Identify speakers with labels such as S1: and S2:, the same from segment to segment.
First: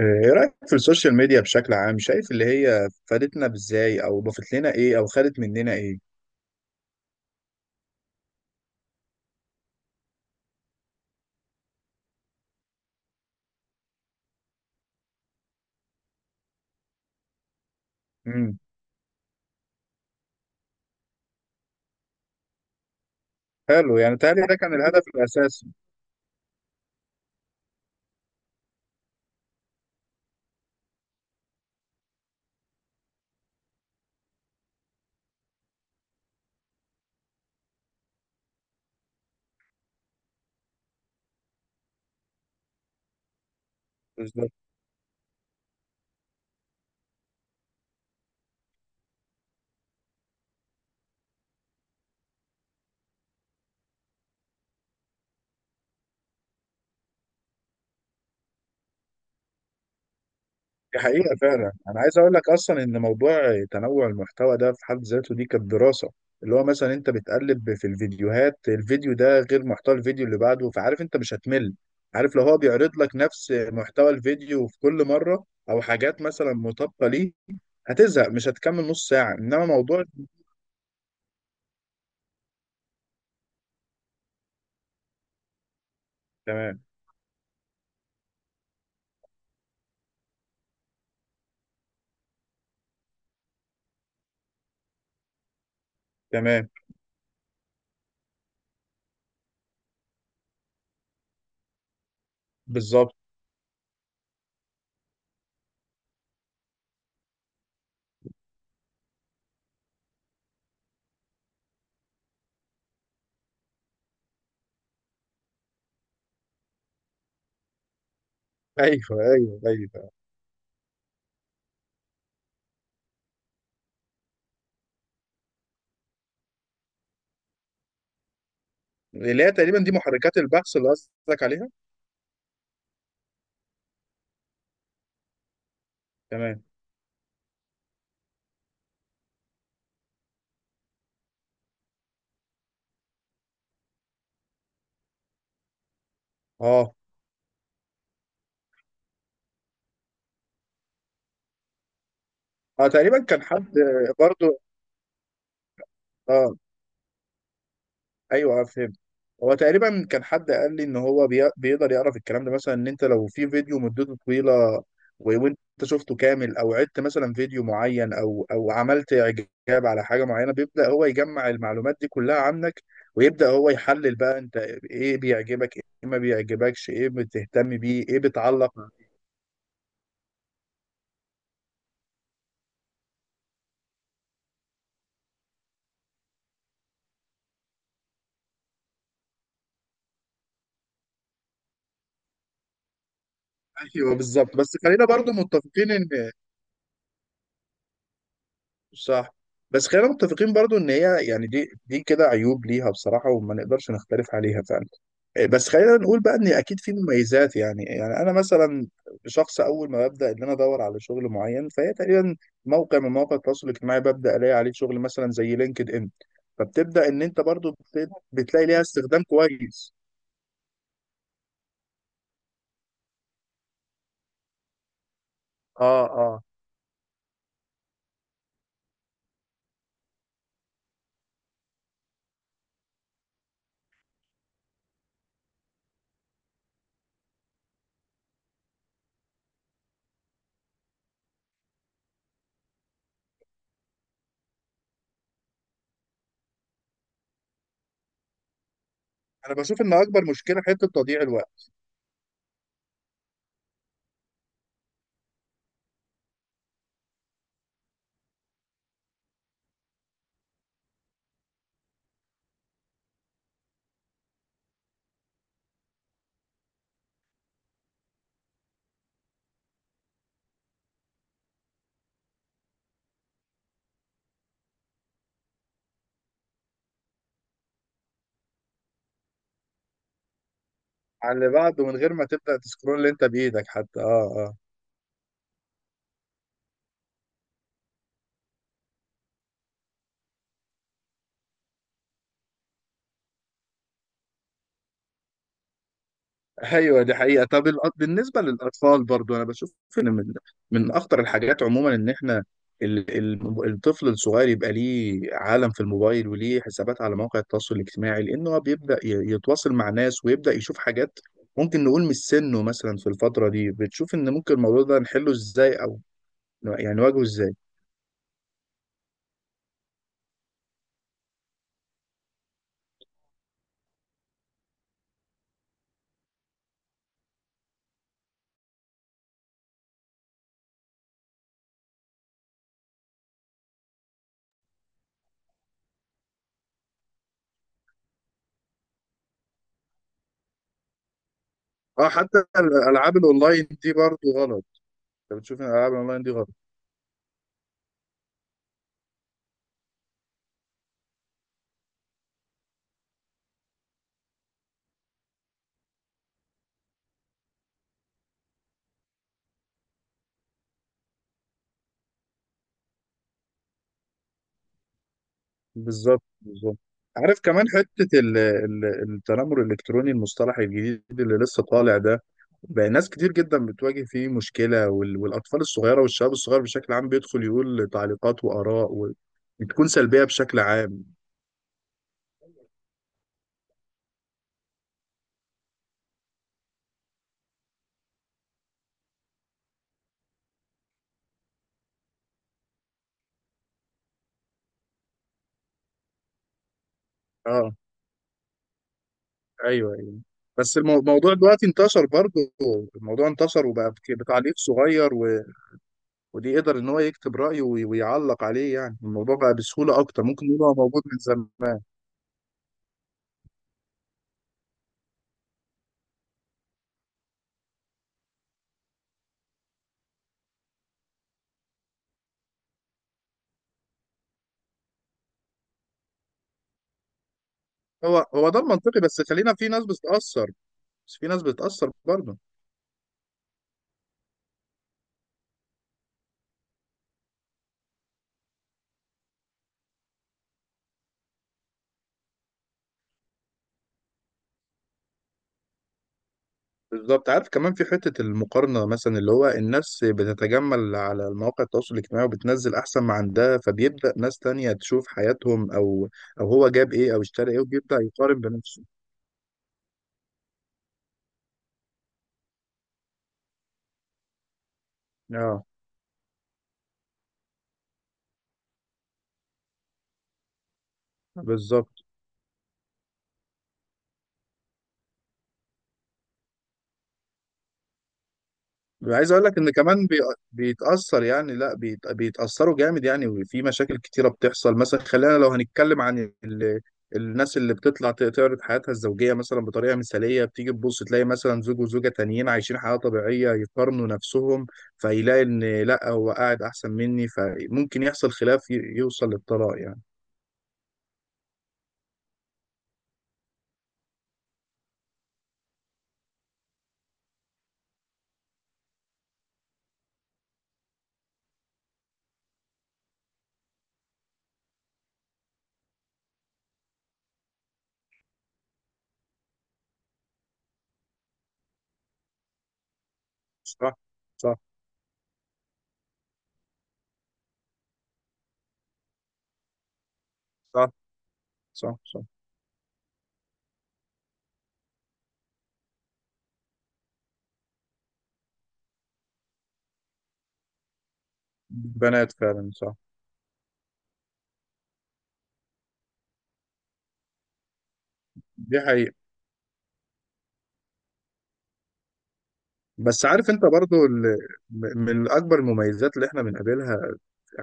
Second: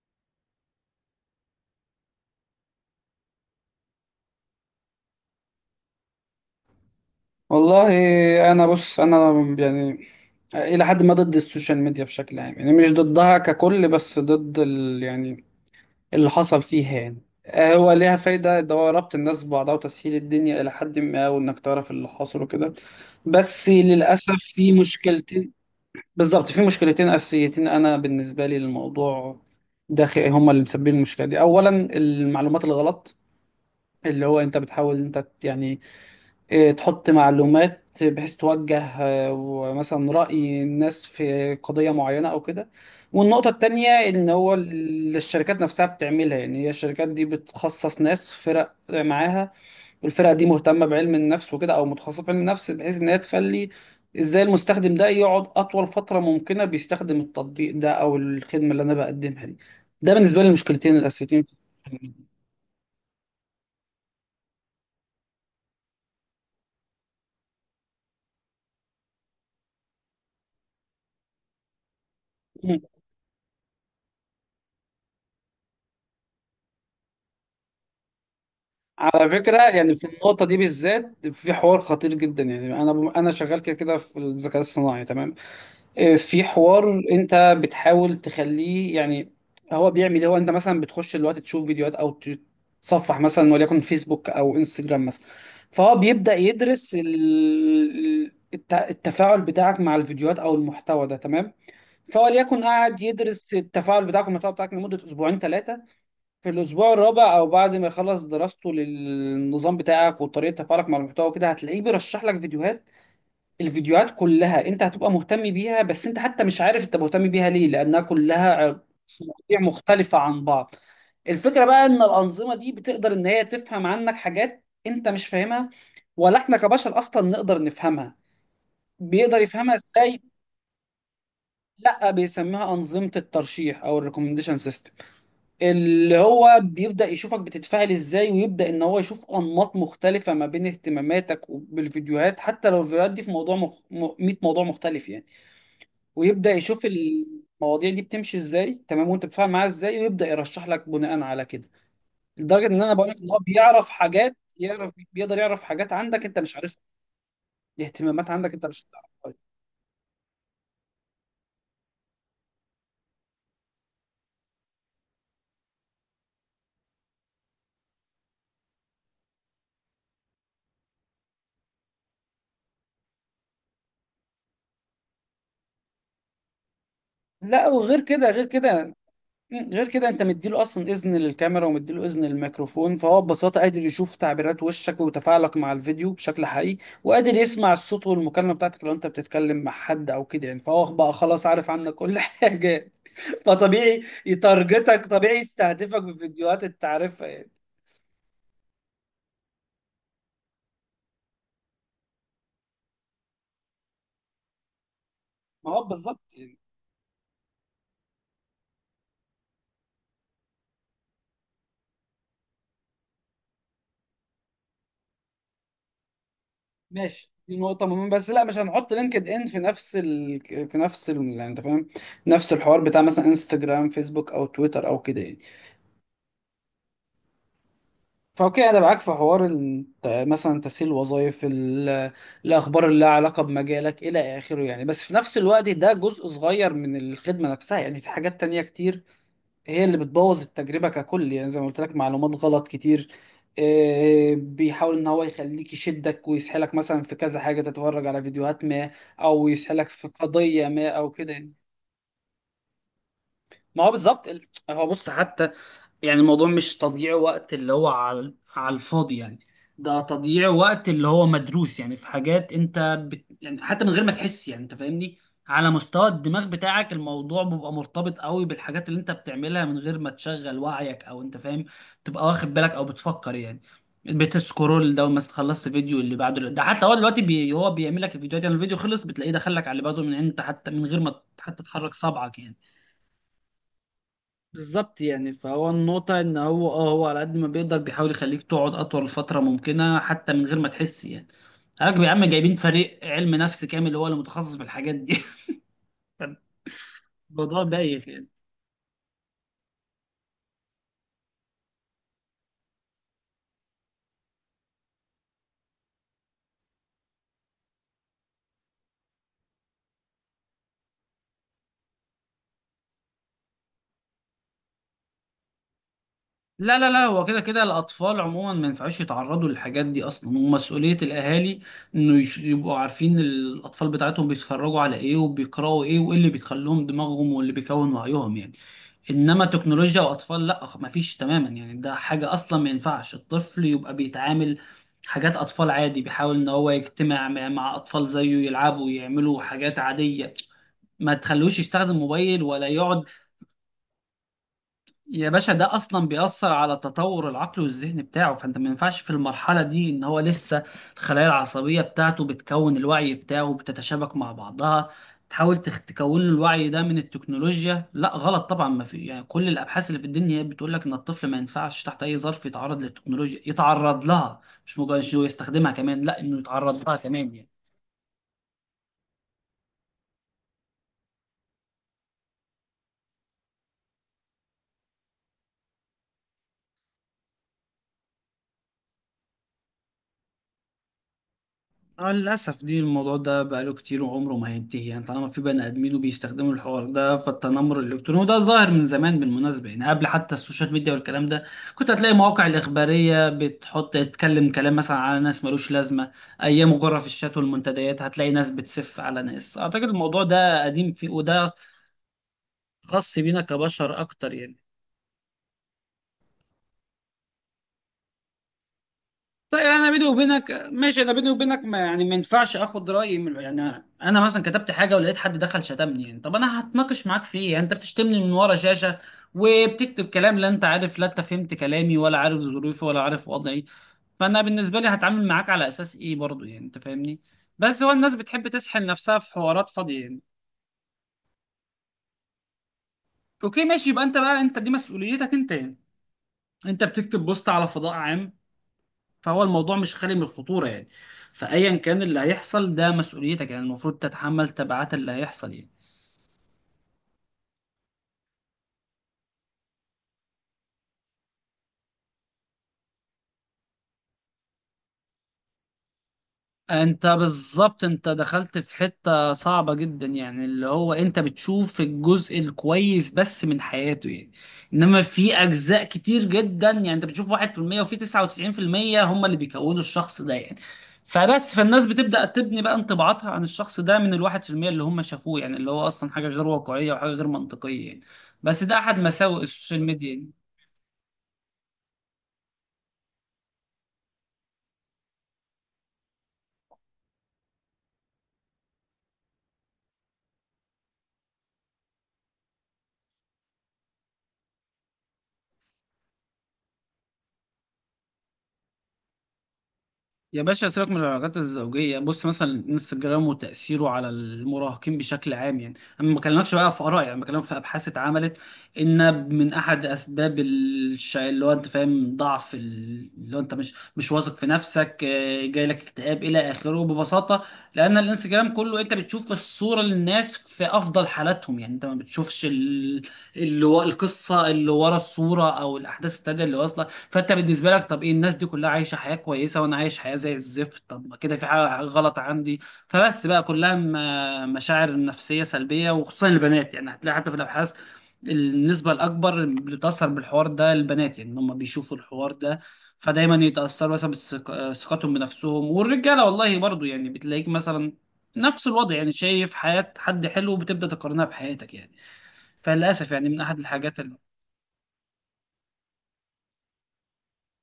S1: آه، ايه رأيك في السوشيال ميديا بشكل عام؟ شايف اللي هي فادتنا بازاي او ضافت لنا ايه او خدت مننا ايه؟
S2: والله، انا بص، يعني الى حد ما ضد السوشيال ميديا بشكل عام. يعني مش ضدها ككل، بس ضد ال، يعني اللي حصل فيها يعني. هو ليها
S1: امم
S2: فايدة، ده هو ربط الناس ببعضها وتسهيل الدنيا إلى حد ما، وإنك تعرف اللي حصل وكده. بس
S1: حلو. يعني
S2: للأسف
S1: تهيألي ده
S2: في
S1: كان الهدف
S2: مشكلتين.
S1: الاساسي.
S2: بالظبط، في مشكلتين أساسيتين أنا بالنسبة لي للموضوع ده. هما اللي مسببين المشكلة دي. أولا، المعلومات الغلط، اللي هو أنت بتحاول يعني، تحط معلومات بحيث توجه، ومثلا رأي الناس في قضية معينة أو كده. والنقطة التانية إن
S1: بالظبط.
S2: هو الشركات نفسها بتعملها. يعني هي الشركات دي بتخصص ناس فرق معاها، والفرقة دي مهتمة بعلم النفس وكده، أو متخصصة في علم النفس، بحيث إن هي تخلي إزاي المستخدم ده يقعد أطول فترة ممكنة بيستخدم التطبيق ده أو الخدمة اللي أنا بقدمها دي. ده بالنسبة لي المشكلتين
S1: دي حقيقة
S2: الأساسيتين.
S1: فعلا، انا عايز اقول لك اصلا ان موضوع تنوع المحتوى ده في حد ذاته دي كانت دراسة. اللي هو مثلا انت بتقلب في الفيديوهات، الفيديو ده غير محتوى الفيديو اللي بعده، فعارف انت مش هتمل. عارف لو هو
S2: في،
S1: بيعرض لك نفس محتوى الفيديو في كل مرة او حاجات مثلا مطابقة ليه، هتزهق، مش هتكمل نص
S2: على
S1: ساعة،
S2: فكرة
S1: انما
S2: يعني
S1: موضوع.
S2: في النقطة دي بالذات في حوار خطير جدا. يعني أنا شغال كده كده في الذكاء الصناعي، تمام؟ في
S1: تمام.
S2: حوار أنت بتحاول تخليه يعني هو بيعمل إيه؟ هو أنت مثلا بتخش دلوقتي تشوف فيديوهات، أو تصفح مثلا وليكن فيسبوك أو انستجرام مثلا، فهو بيبدأ
S1: تمام.
S2: يدرس التفاعل بتاعك مع الفيديوهات أو المحتوى ده، تمام؟ فهو ليكن قاعد
S1: بالظبط.
S2: يدرس التفاعل بتاعك والمحتوى بتاعك لمدة أسبوعين ثلاثة. في الأسبوع الرابع أو بعد ما يخلص دراسته للنظام بتاعك وطريقة تفاعلك مع المحتوى كده، هتلاقيه بيرشح لك فيديوهات. الفيديوهات كلها أنت هتبقى مهتم بيها، بس أنت حتى مش عارف أنت مهتم بيها ليه، لأنها كلها
S1: ايوه، ايوه،
S2: مواضيع
S1: ايوه.
S2: مختلفة عن بعض. الفكرة بقى إن الأنظمة دي بتقدر إن هي تفهم عنك حاجات أنت مش فاهمها، ولا إحنا كبشر أصلا نقدر نفهمها. بيقدر
S1: اللي هي
S2: يفهمها
S1: تقريبا دي
S2: إزاي؟
S1: محركات البحث اللي قصدك عليها.
S2: لأ، بيسميها أنظمة الترشيح أو الريكومنديشن سيستم. اللي هو
S1: تمام.
S2: بيبدأ يشوفك بتتفاعل ازاي، ويبدأ ان هو يشوف انماط مختلفة ما بين اهتماماتك وبالفيديوهات، حتى لو الفيديوهات دي في 100 موضوع مختلف يعني. ويبدأ يشوف
S1: اه،
S2: المواضيع دي بتمشي ازاي، تمام، وانت بتتفاعل معاها ازاي، ويبدأ يرشح لك بناء على كده. لدرجة ان
S1: اه،
S2: انا بقول لك
S1: تقريبا
S2: ان هو
S1: كان حد.
S2: بيعرف حاجات،
S1: برضو.
S2: بيقدر يعرف حاجات عندك انت
S1: اه.
S2: مش عارفها، اهتمامات عندك
S1: ايوه، آه،
S2: انت مش
S1: فهمت.
S2: هتعرفها.
S1: هو تقريبا كان حد قال لي ان هو بيقدر يعرف الكلام ده، مثلا ان انت لو في فيديو مدته طويله وانت شفته كامل او عدت مثلا فيديو معين او عملت اعجاب على حاجه معينه، بيبدا هو يجمع المعلومات دي كلها عنك، ويبدا هو يحلل بقى انت ايه بيعجبك، ايه ما بيعجبكش، ايه
S2: لا،
S1: بتهتم
S2: وغير
S1: بيه، ايه
S2: كده، غير
S1: بتعلق.
S2: كده، غير كده انت مديله اصلا اذن للكاميرا ومديله اذن للميكروفون، فهو ببساطه قادر يشوف تعبيرات وشك وتفاعلك مع الفيديو بشكل حقيقي، وقادر يسمع الصوت والمكالمه بتاعتك لو انت بتتكلم مع حد او كده يعني. فهو بقى خلاص عارف عنك كل حاجه. فطبيعي
S1: ايوه بالظبط، بس خلينا
S2: يتارجتك،
S1: برضو
S2: طبيعي
S1: متفقين
S2: يستهدفك
S1: ان.
S2: بفيديوهات انت عارفها يعني.
S1: صح. بس خلينا متفقين برضو ان هي، يعني دي كده عيوب ليها بصراحه، وما نقدرش نختلف عليها فعلا. إيه، بس
S2: ما هو
S1: خلينا نقول
S2: بالظبط
S1: بقى ان
S2: يعني.
S1: اكيد في مميزات، يعني انا مثلا شخص، اول ما ببدا ان انا ادور على شغل معين، فهي تقريبا موقع من مواقع التواصل الاجتماعي، ببدا الاقي عليه شغل، مثلا زي لينكد ان. فبتبدا ان
S2: ماشي،
S1: انت
S2: دي
S1: برضو
S2: نقطة مهمة، بس لا، مش
S1: بتلاقي ليها
S2: هنحط
S1: استخدام
S2: لينكد ان في
S1: كويس.
S2: نفس يعني انت فاهم، نفس الحوار بتاع مثلا انستجرام، فيسبوك، او تويتر او كده يعني.
S1: اه، اه.
S2: فأوكي، أنا معاك في حوار مثلا تسهيل وظائف الأخبار اللي لها علاقة بمجالك إلى آخره يعني، بس في نفس الوقت ده جزء صغير من الخدمة نفسها. يعني في حاجات تانية كتير هي اللي بتبوظ التجربة ككل يعني، زي ما قلت لك معلومات غلط كتير. بيحاول إن هو يخليك يشدك ويسحلك مثلا في كذا حاجة، تتفرج على فيديوهات ما، أو
S1: انا بشوف
S2: يسحلك
S1: ان
S2: في
S1: اكبر مشكله
S2: قضية
S1: حته
S2: ما أو
S1: تضييع
S2: كده يعني.
S1: الوقت.
S2: ما هو بالظبط هو بص، حتى يعني الموضوع مش تضييع وقت اللي هو على على الفاضي يعني، ده تضييع وقت اللي هو مدروس. يعني في حاجات انت يعني حتى من غير ما تحس، يعني انت فاهمني، على مستوى الدماغ بتاعك الموضوع بيبقى مرتبط قوي بالحاجات اللي انت بتعملها من غير ما تشغل وعيك، او انت فاهم، تبقى واخد بالك او بتفكر يعني. بتسكرول ده مثلا، خلصت فيديو اللي بعده ده، حتى هو دلوقتي هو بيعمل لك الفيديوهات. يعني الفيديو خلص، بتلاقيه دخل لك على اللي بعده، من انت حتى من غير ما
S1: على اللي
S2: حتى
S1: بعده،
S2: تحرك
S1: من غير ما
S2: صبعك يعني.
S1: تبدأ تسكرول اللي انت بإيدك حتى. اه. اه.
S2: بالظبط يعني. فهو النقطة إن هو أه، هو على قد ما بيقدر بيحاول يخليك تقعد أطول فترة ممكنة حتى من غير ما تحس يعني. حضرتك يا عم جايبين فريق علم نفس كامل هو اللي متخصص في الحاجات دي
S1: ايوه دي حقيقة.
S2: الموضوع
S1: طب
S2: بايخ يعني.
S1: بالنسبة للأطفال برضو انا بشوف ان من اخطر الحاجات عموما ان احنا الطفل الصغير يبقى ليه عالم في الموبايل وليه حسابات على مواقع التواصل الاجتماعي، لأنه هو بيبدأ يتواصل مع ناس ويبدأ يشوف حاجات ممكن نقول مش سنه. مثلا في الفترة دي، بتشوف ان ممكن الموضوع ده نحله ازاي، او
S2: لا لا
S1: يعني
S2: لا
S1: نواجهه
S2: هو كده
S1: ازاي؟
S2: كده الأطفال عموما ما ينفعوش يتعرضوا للحاجات دي أصلا. ومسؤولية الأهالي يبقوا عارفين الأطفال بتاعتهم بيتفرجوا على إيه، وبيقرأوا إيه، وإيه اللي بيخليهم دماغهم واللي بيكون وعيهم يعني. انما تكنولوجيا واطفال، لا، ما فيش تماما يعني. ده حاجه اصلا ما ينفعش الطفل يبقى بيتعامل. حاجات اطفال عادي، بيحاول ان هو يجتمع مع اطفال زيه، يلعبوا، يعملوا حاجات عاديه. ما تخلوش يستخدم
S1: اه حتى
S2: موبايل ولا يقعد.
S1: الألعاب الأونلاين دي برضو غلط.
S2: يا
S1: انت
S2: باشا،
S1: بتشوف ان
S2: ده
S1: الألعاب
S2: اصلا
S1: الأونلاين دي غلط؟
S2: بيأثر على تطور العقل والذهن بتاعه. فانت ما ينفعش في المرحله دي ان هو لسه الخلايا العصبيه بتاعته بتكون، الوعي بتاعه بتتشابك مع بعضها، تحاول تكون له الوعي ده من التكنولوجيا. لا، غلط طبعا، ما في يعني. كل الابحاث اللي في الدنيا هي بتقول لك ان الطفل ما ينفعش تحت اي ظرف يتعرض للتكنولوجيا، يتعرض لها مش مجرد إنه يستخدمها كمان، لا،
S1: بالظبط،
S2: انه
S1: بالظبط.
S2: يتعرض لها كمان
S1: عارف
S2: يعني.
S1: كمان حتة التنمر الإلكتروني، المصطلح الجديد اللي لسه طالع ده، بقى ناس كتير جدا بتواجه فيه مشكلة، والأطفال الصغيرة والشباب الصغير بشكل عام بيدخل يقول تعليقات وآراء بتكون سلبية بشكل عام.
S2: اه، للأسف دي، الموضوع ده بقاله كتير وعمره ما هينتهي يعني. طالما في بني آدمين وبيستخدموا الحوار ده، فالتنمر الإلكتروني، وده ظاهر من زمان بالمناسبة يعني، قبل حتى السوشيال ميديا والكلام ده كنت هتلاقي مواقع الإخبارية بتحط تتكلم كلام مثلا على ناس ملوش لازمة. أيام غرف الشات
S1: اه،
S2: والمنتديات هتلاقي ناس بتسف على ناس. أعتقد
S1: ايوه، ايوه.
S2: الموضوع ده
S1: بس
S2: قديم فيه،
S1: الموضوع
S2: وده
S1: دلوقتي انتشر برضه.
S2: خاص
S1: الموضوع
S2: بينا
S1: انتشر وبقى
S2: كبشر أكتر
S1: بتعليق
S2: يعني.
S1: صغير، و... ودي يقدر ان هو يكتب رأيه ويعلق عليه، يعني الموضوع بقى
S2: طيب انا
S1: بسهولة
S2: بيني
S1: اكتر، ممكن
S2: وبينك
S1: يبقى
S2: ماشي،
S1: موجود
S2: انا
S1: من
S2: بيني وبينك ما
S1: زمان.
S2: يعني ما ينفعش اخد رايي من يعني. انا مثلا كتبت حاجه ولقيت حد دخل شتمني يعني، طب انا هتناقش معاك في ايه؟ يعني انت بتشتمني من ورا شاشه، وبتكتب كلام، لا انت عارف، لا انت فهمت كلامي، ولا عارف ظروفي، ولا عارف وضعي. فانا بالنسبه لي هتعامل معاك على اساس ايه برضو يعني؟ انت فاهمني. بس هو الناس
S1: هو
S2: بتحب
S1: هو ده
S2: تسحل
S1: المنطقي،
S2: نفسها
S1: بس
S2: في
S1: خلينا، في
S2: حوارات
S1: ناس
S2: فاضيه يعني.
S1: بتتأثر. بس في ناس بتتأثر برضه.
S2: اوكي، ماشي، يبقى انت بقى انت، دي مسؤوليتك انت يعني. انت بتكتب بوست على فضاء عام، فهو الموضوع مش خالي من الخطورة يعني. فأيا كان اللي هيحصل ده مسؤوليتك يعني، المفروض تتحمل تبعات اللي هيحصل يعني.
S1: بالظبط. عارف كمان في حتة المقارنة، مثلا اللي هو الناس بتتجمل على مواقع التواصل الاجتماعي وبتنزل أحسن ما عندها، فبيبدأ ناس تانية تشوف حياتهم، أو أو هو جاب
S2: انت
S1: إيه أو اشترى إيه،
S2: بالظبط،
S1: وبيبدأ
S2: انت
S1: يقارن
S2: دخلت في
S1: بنفسه.
S2: حتة صعبة جدا يعني، اللي هو انت بتشوف الجزء الكويس بس من حياته يعني. انما في
S1: اه
S2: اجزاء كتير جدا يعني، انت بتشوف 1%، وفي 99% هم اللي بيكونوا الشخص ده يعني. فبس، فالناس
S1: بالظبط.
S2: بتبدأ تبني بقى انطباعاتها عن الشخص ده من الواحد في المية اللي هم شافوه يعني، اللي هو اصلا حاجة غير واقعية وحاجة غير منطقية يعني. بس ده احد
S1: عايز
S2: مساوئ
S1: اقول لك ان
S2: السوشيال
S1: كمان
S2: ميديا يعني.
S1: بيتاثر، يعني لا بيتاثروا جامد يعني، وفي مشاكل كتيره بتحصل، مثلا خلينا لو هنتكلم عن ال... الناس اللي بتطلع تعرض حياتها الزوجيه مثلا بطريقه مثاليه، بتيجي تبص تلاقي مثلا زوج وزوجه تانيين عايشين حياه طبيعيه يقارنوا نفسهم، فيلاقي ان لا هو قاعد احسن مني، فممكن يحصل خلاف يوصل للطلاق يعني.
S2: يا باشا، سيبك من العلاقات الزوجية، بص مثلا انستجرام وتأثيره على المراهقين بشكل عام يعني. انا ما بكلمكش بقى في آراء يعني، بكلمك في أبحاث اتعملت، ان من احد اسباب الشيء اللي هو انت فاهم، ضعف اللي هو انت مش واثق في نفسك، جاي لك اكتئاب الى اخره ببساطة، لان الانستجرام كله انت بتشوف الصورة للناس في افضل حالاتهم يعني. انت ما اللي هو
S1: صح.
S2: القصة
S1: صح.
S2: اللي ورا الصورة او الاحداث التانية اللي واصلة. فانت بالنسبه لك، طب ايه، الناس دي كلها عايشه حياه كويسه، وانا عايش حياه زي الزفت،
S1: صح.
S2: طب ما كده في حاجه
S1: صح.
S2: غلط
S1: صح.
S2: عندي. فبس بقى كلها مشاعر نفسيه سلبيه، وخصوصا البنات يعني. هتلاقي حتى في الابحاث النسبه الاكبر اللي بتاثر بالحوار ده البنات يعني، إن هم بيشوفوا الحوار
S1: بنات
S2: ده،
S1: فعلا، صح.
S2: فدايما يتاثروا مثلا ثقتهم بنفسهم. والرجاله والله برضو يعني، بتلاقيك مثلا نفس
S1: دي
S2: الوضع يعني،
S1: حقيقه.
S2: شايف حياه حد حلو وبتبدا تقارنها بحياتك يعني. فللاسف
S1: بس
S2: يعني، من
S1: عارف،
S2: احد
S1: انت
S2: الحاجات
S1: برضو
S2: اللي،
S1: ال... من اكبر المميزات اللي احنا بنقابلها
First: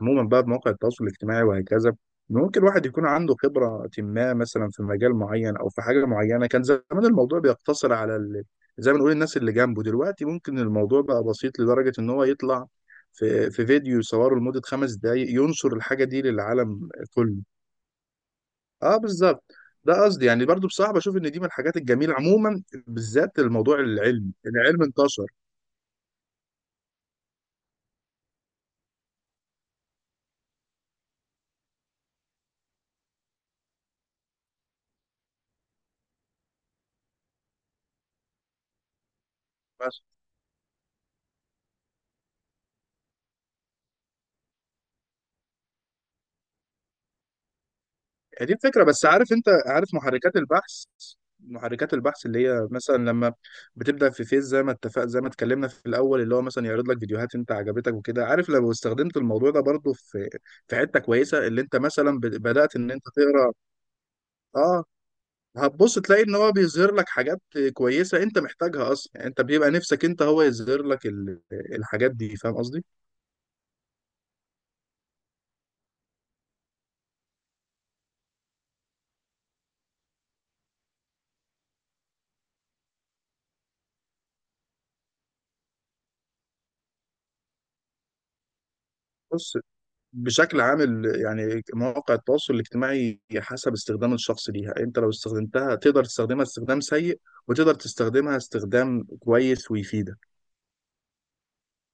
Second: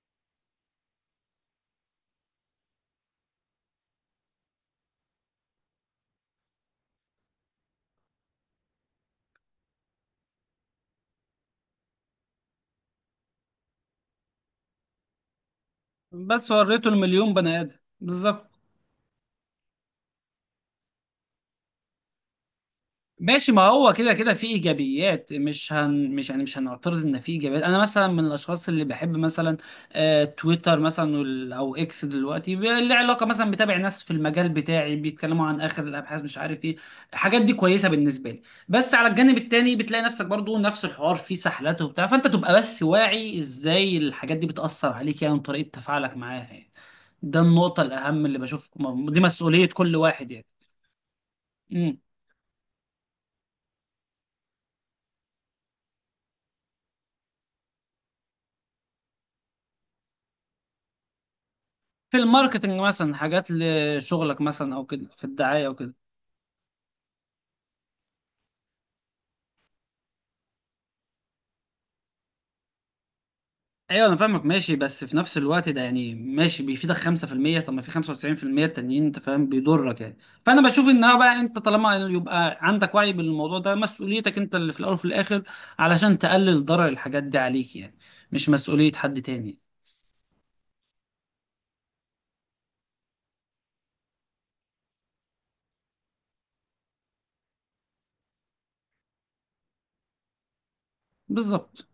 S1: عموما بقى بمواقع التواصل الاجتماعي وهكذا، ممكن الواحد يكون عنده خبرة ما، مثلا في مجال معين أو في حاجة معينة. كان زمان الموضوع بيقتصر على ال... زي ما نقول الناس اللي جنبه، دلوقتي ممكن الموضوع بقى بسيط لدرجة إن هو يطلع في فيديو يصوره لمدة 5 دقايق ينشر الحاجة دي
S2: بس وريته
S1: للعالم
S2: المليون
S1: كله.
S2: بني ادم بالظبط.
S1: اه، بالظبط. ده قصدي. يعني برضو بصراحة بشوف إن دي من الحاجات الجميلة عموما، بالذات
S2: ماشي، ما
S1: الموضوع
S2: هو كده كده
S1: العلمي،
S2: في
S1: العلم انتشر.
S2: ايجابيات، مش هن مش يعني مش هنعترض ان في ايجابيات. انا مثلا من الاشخاص اللي بحب مثلا آه تويتر مثلا او اكس دلوقتي، اللي علاقه مثلا بتابع ناس في المجال بتاعي بيتكلموا عن اخر الابحاث، مش عارف ايه، الحاجات دي كويسه بالنسبه لي. بس على الجانب التاني بتلاقي نفسك برضو نفس الحوار فيه سحلاته وبتاع، فانت تبقى بس واعي ازاي الحاجات دي بتاثر عليك يعني، وطريقه تفاعلك معاها يعني. ده النقطه الاهم اللي
S1: هي دي
S2: بشوف،
S1: الفكرة. بس
S2: دي
S1: عارف، انت
S2: مسؤوليه
S1: عارف
S2: كل
S1: محركات
S2: واحد
S1: البحث؟ محركات
S2: يعني.
S1: البحث اللي هي مثلا لما بتبدأ في فيس، زي ما اتفق، زي ما اتكلمنا في الأول، اللي هو مثلا يعرض لك فيديوهات انت عجبتك وكده، عارف لو استخدمت الموضوع ده برضو في في حتة كويسة، اللي انت
S2: في
S1: مثلا بدأت
S2: الماركتنج
S1: ان انت
S2: مثلا، حاجات
S1: تقرا.
S2: لشغلك مثلا
S1: اه،
S2: او كده، في الدعايه او كده.
S1: هتبص تلاقي ان هو بيظهر لك حاجات كويسة انت محتاجها اصلا، يعني انت بيبقى نفسك انت هو يظهر لك الحاجات دي، فاهم قصدي؟
S2: ايوه انا فاهمك، ماشي، بس في نفس الوقت ده يعني، ماشي بيفيدك 5%، طب ما في 95% التانيين انت فاهم بيضرك يعني. فانا بشوف انها بقى انت طالما يبقى عندك وعي بالموضوع ده، مسؤوليتك انت اللي في الاول وفي الاخر علشان تقلل ضرر الحاجات دي عليك يعني، مش مسؤوليه حد
S1: بص،
S2: تاني.
S1: بشكل عام يعني مواقع التواصل الاجتماعي حسب استخدام الشخص ليها، انت لو استخدمتها تقدر تستخدمها استخدام سيء، وتقدر تستخدمها استخدام كويس ويفيدك.
S2: بالظبط.